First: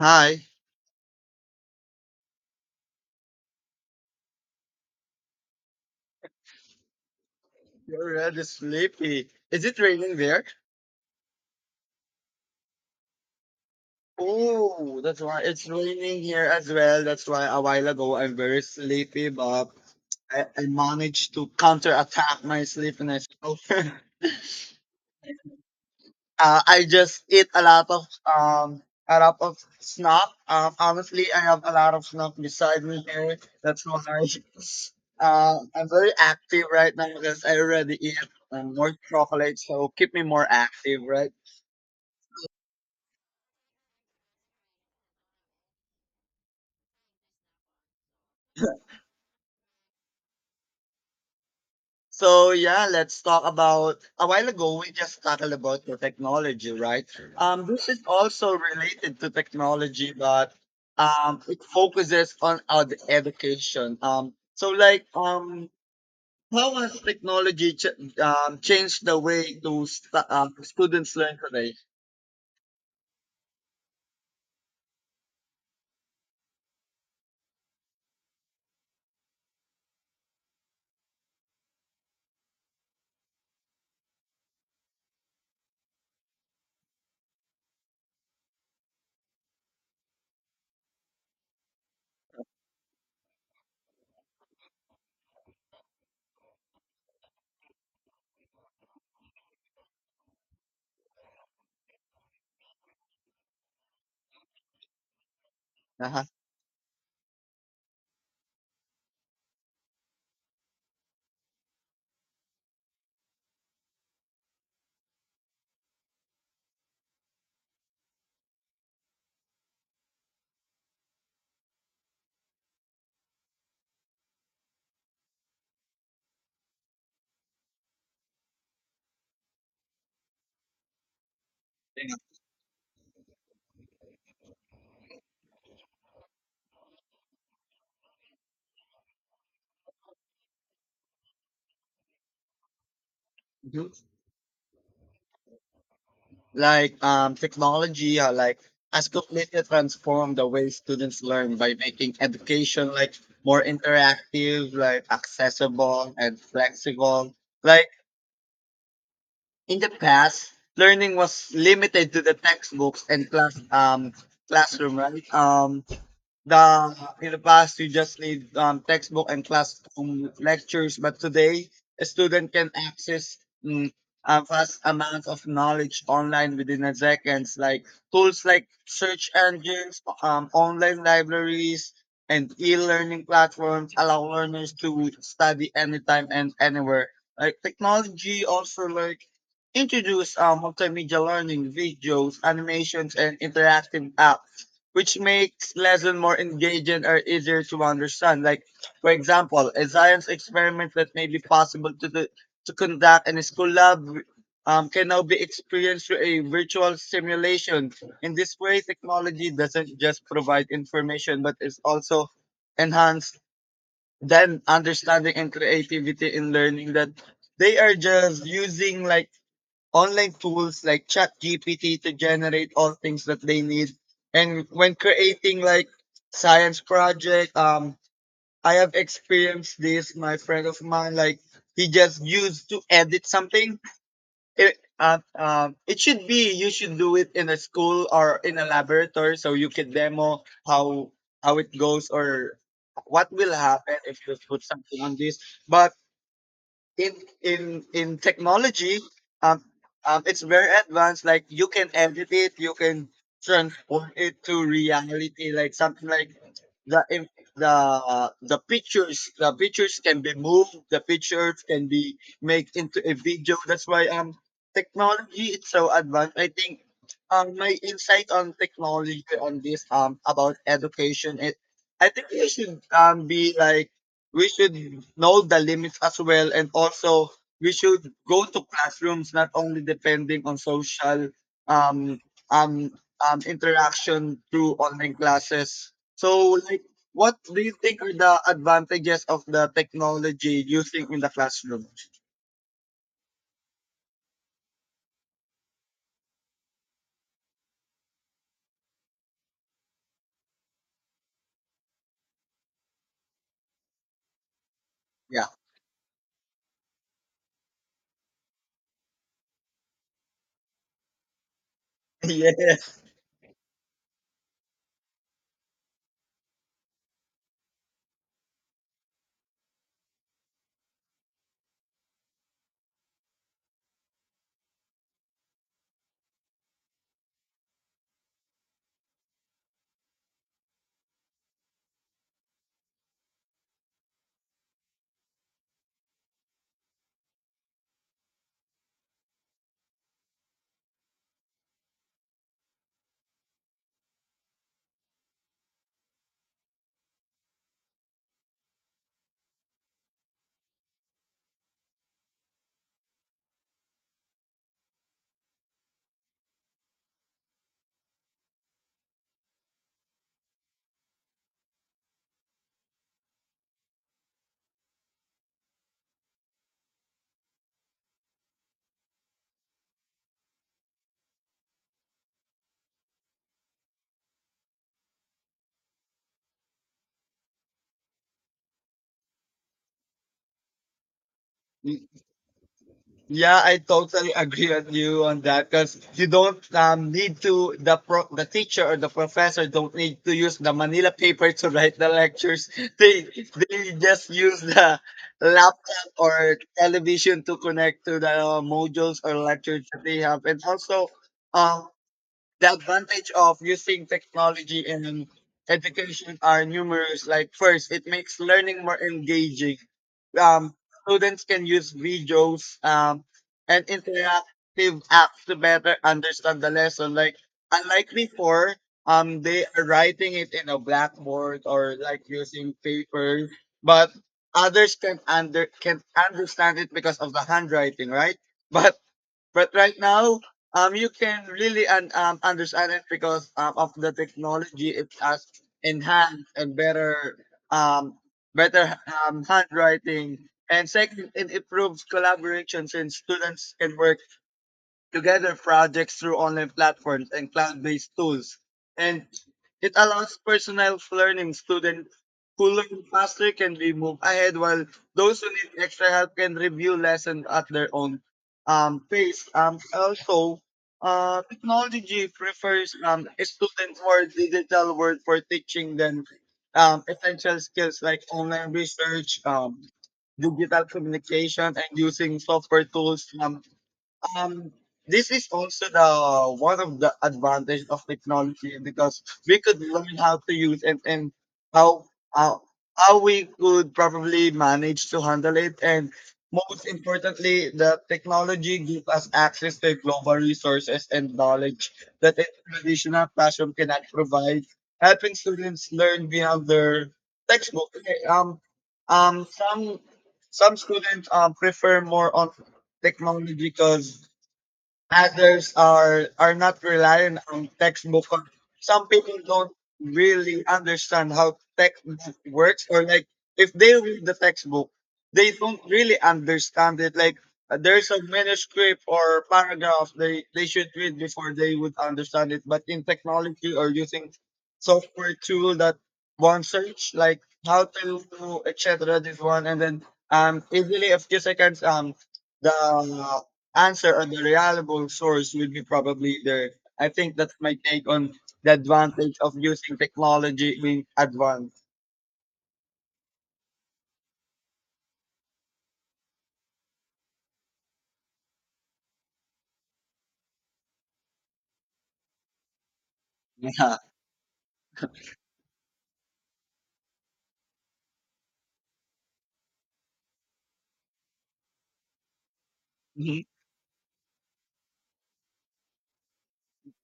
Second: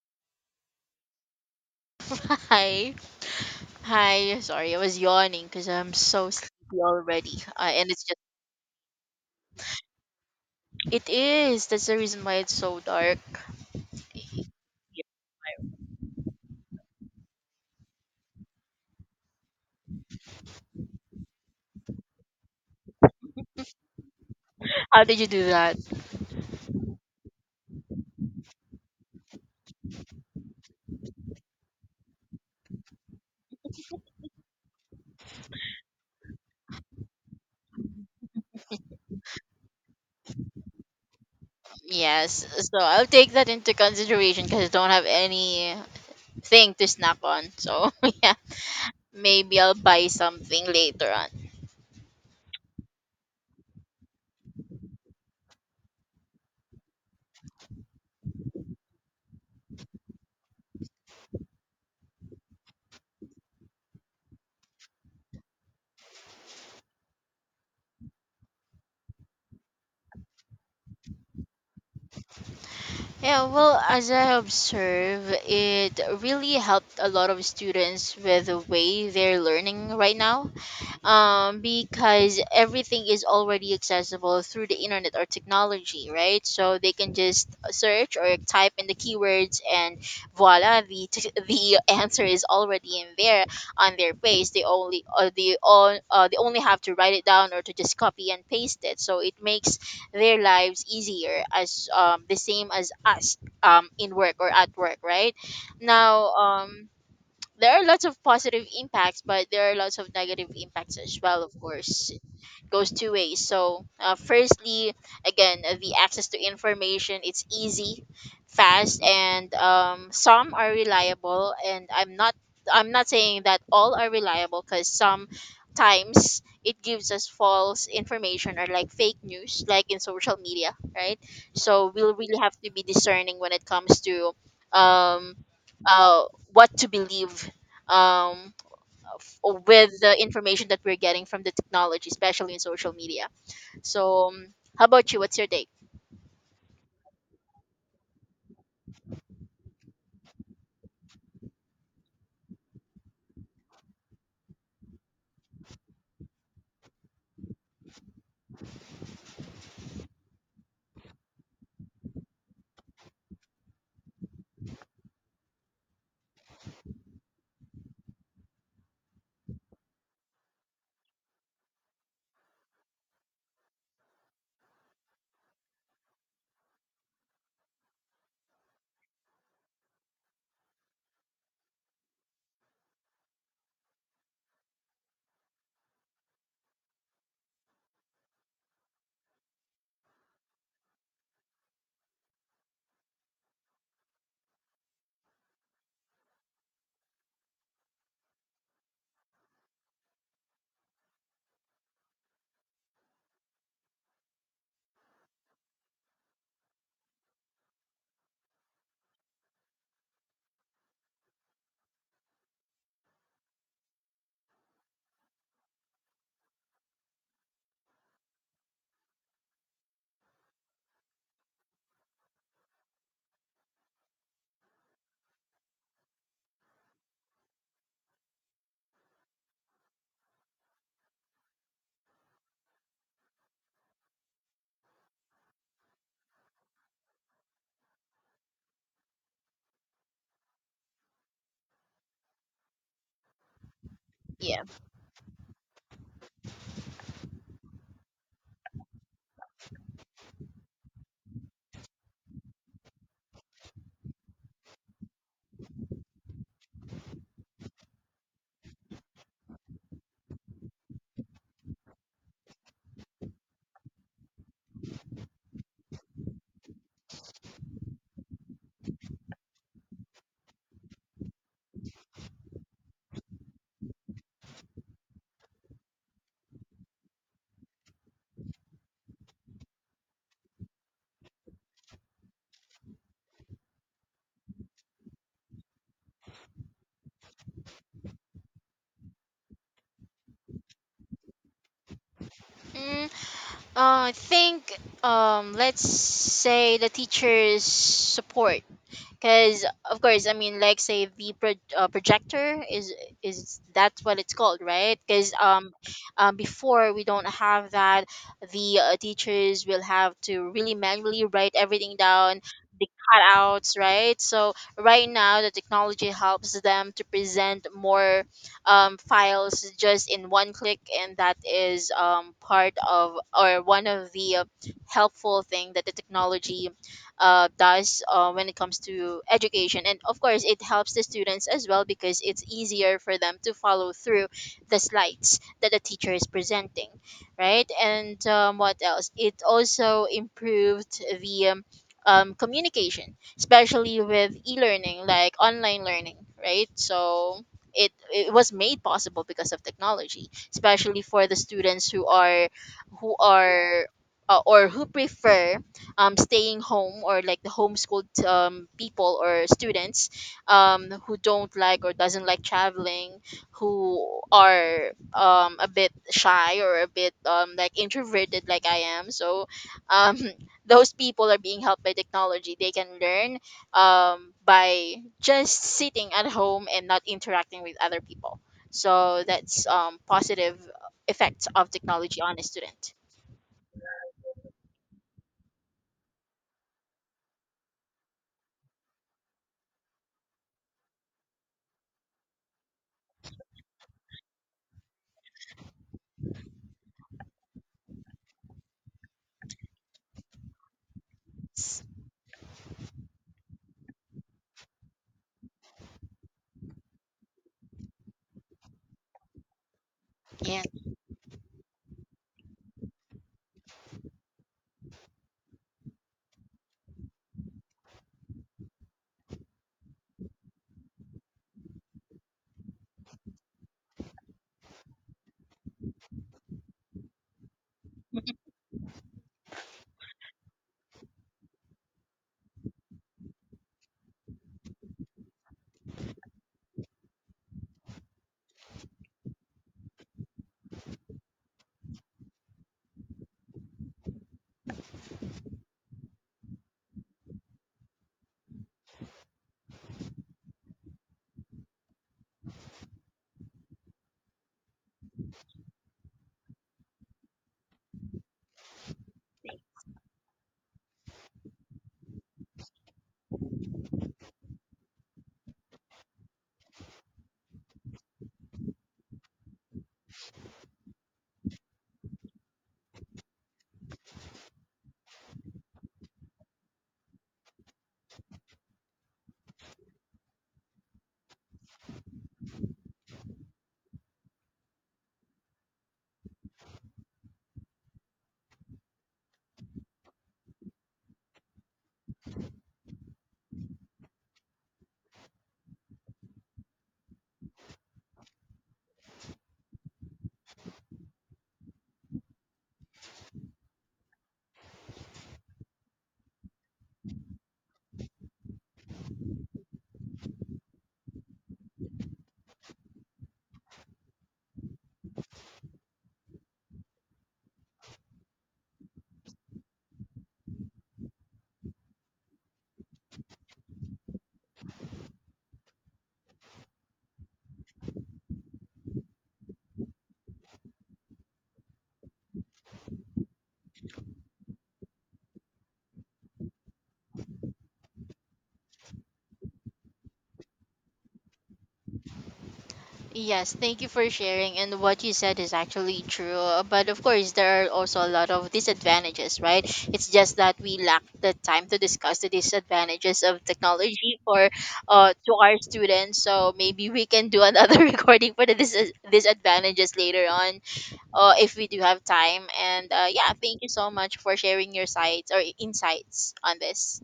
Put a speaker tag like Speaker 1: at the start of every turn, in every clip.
Speaker 1: Hi,
Speaker 2: Hi. Hi. Sorry, I was yawning because I'm so sleepy already. And it's
Speaker 1: you're
Speaker 2: just,
Speaker 1: really sleepy. Is it raining there?
Speaker 2: it is. That's the reason why it's so dark.
Speaker 1: Oh, that's why it's raining here as well. That's why a while ago I'm very sleepy, but I managed to counterattack my sleepiness. So, uh,
Speaker 2: How did you do that?
Speaker 1: I just eat a lot of snack. Honestly, I have a lot of snack beside me here. That's why I'm very active right now because I already eat more chocolate, so keep me more active, right?
Speaker 2: Yes. So I'll take that into consideration because I don't have anything to snack on. So, yeah. Maybe I'll buy something later on.
Speaker 1: So yeah, let's talk about a while ago we just talked about the technology, right? This is also related to technology, but it focuses on education. How has technology changed the way those students learn today?
Speaker 2: Yeah, well, as I observe, it really helped a lot of students with the way they're learning right now. Because everything is already accessible through the internet or technology, right? So they can just search or type in the keywords, and voila, the answer is already in there on their page. They only they only have to write it down or to just copy and paste it. So it makes their lives easier, as the same as us, in work or at work, right?
Speaker 1: Uh-huh.
Speaker 2: Now, there are lots of positive impacts, but there are lots of negative impacts as well, of course, goes two ways. So, firstly, again, the access to information, it's easy, fast, and some are reliable. And I'm not saying that all are reliable, because sometimes it gives us false information or like fake news, like in social media, right? So we'll really have to be discerning when it comes to, um, uh, what to believe um with the information that we're getting from the technology, especially in social media.
Speaker 1: Yeah.
Speaker 2: So, how about you? What's your take?
Speaker 1: Technology, like has completely transformed the way students learn by making education like more interactive, like accessible and flexible. Like in the past, learning was limited to the textbooks and classroom, right? The in the past you just need textbook and classroom lectures but today a student can access mm, a vast amount of knowledge online within a seconds like tools like search engines, online libraries and e-learning platforms allow learners to study anytime and anywhere. Like technology also like introduce multimedia learning videos, animations and interactive apps which makes lesson more engaging or easier to understand. Like, for example, a science experiment that may be possible to do, to conduct in a school lab can now be experienced through a virtual simulation. In this way, technology doesn't just provide information, but it's also enhanced then understanding and creativity in learning, that they are just using like online tools like ChatGPT to generate all things that they need. And when creating like science project, I have experienced this. My friend of mine, like he just used to edit something. It should be you should do it in a school or in a laboratory so you can demo how it goes or what will happen if you
Speaker 2: Yeah.
Speaker 1: put something on this. But in in in technology, um, it's very advanced. Like you can edit it, you can transform it to reality, like something like the in- the pictures, the pictures can be moved, the pictures can be made into a video. That's why technology is so advanced. I think my insight on technology on this about education, it, I think we should be like we should know the limits as well, and also we should go to classrooms not only depending on social um um interaction through online classes. So like, what do you think are the advantages of the technology using in the classroom?
Speaker 2: Mm, I think, let's say the teachers' support, because of course, I mean, like say the projector is, that's what it's called, right? because
Speaker 1: Yeah.
Speaker 2: um, um before we don't have that. The teachers will have to really manually write everything down, the
Speaker 1: Yes.
Speaker 2: cutouts, right? So right now the technology helps them to present more files just in one click, and that is, part of or one of the helpful thing that the technology does when it comes to education. And of course, it helps the students as well, because it's easier for them to follow through the slides that the teacher is presenting, right? And what else? It also improved the, communication, especially with e-learning, like online learning, right? So it was made possible because of technology, especially for the students who are, who are or who prefer staying home, or like the homeschooled people or students, who don't like or doesn't like traveling, who are, a bit shy or a bit, like introverted, like I am. So, um, those people are being helped by technology. They can learn by just sitting at home and not interacting with other people. So that's, positive effects of technology on a student.
Speaker 1: Yeah, I totally agree with you on that because you don't need to the the teacher or the professor don't need to use the Manila paper to write the lectures. They they just use the laptop or television to connect to the modules or lectures that they have, and also um, the advantage of using technology in education are numerous. Like first, it makes learning more engaging.
Speaker 2: Yeah.
Speaker 1: um, Students can use videos and interactive apps to better understand the lesson. Like unlike before, they are writing it in a blackboard or like using paper, but others can under can understand it because of the handwriting, right? But but right now, you can really understand it because of the technology. It has enhanced and better, um, better handwriting. And second, it improves collaboration since students can work together projects through online platforms and cloud-based tools. And it allows personalized learning. Students who learn faster can be moved ahead, while those who need extra help can review lessons at their own pace. Also, technology prefers a student more digital world for teaching than essential skills like online research, digital communication, and using software tools. Um this is also the one of the advantage of technology, because we could learn how to use it, and how how, how we could probably manage to handle it. And most importantly, the technology gives us access to global resources and knowledge that a traditional classroom cannot provide, helping students learn beyond their textbook. Okay, um some some students prefer more on technology because others are not reliant on textbook. Some people don't really understand how textbook works, or like if they read the textbook, they don't really understand it. Like there's a manuscript or paragraph they should read before they would understand it. But in technology or using software tool, that one search like how to do etc. This one, and then easily a few seconds, the answer on the reliable source would be probably there. I think that's my take on the advantage of using technology in advance.
Speaker 2: Yes, thank you for sharing. And what you said is actually true. But of course, there are also a lot of disadvantages, right? It's just that we lack the time to discuss the disadvantages of technology for, to our students. So maybe we can do another recording for the disadvantages later on, if we do have time. And yeah,
Speaker 1: Yeah.
Speaker 2: thank you so much for sharing your sights or insights on this.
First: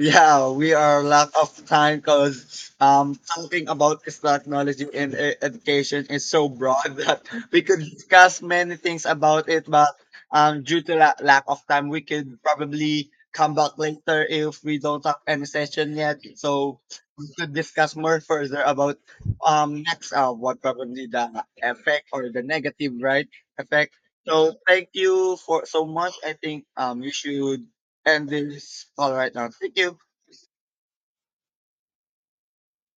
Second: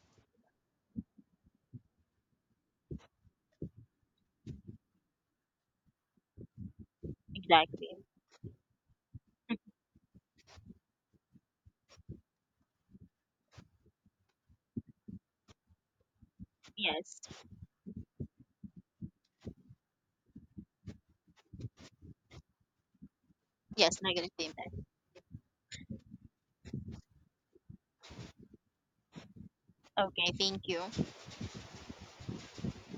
Speaker 1: Yeah, we are lack of time because talking about this technology and education is so broad that we could
Speaker 2: Exactly.
Speaker 1: discuss many things about it. But due to lack of time, we could probably come back later if we don't have any session yet. So
Speaker 2: Yes.
Speaker 1: we could discuss more further about next what probably the effect or the negative, right, effect.
Speaker 2: Yes, negative
Speaker 1: So
Speaker 2: impact.
Speaker 1: thank you for so much. I think you should end this call right now. Thank you.
Speaker 2: Okay, thank you.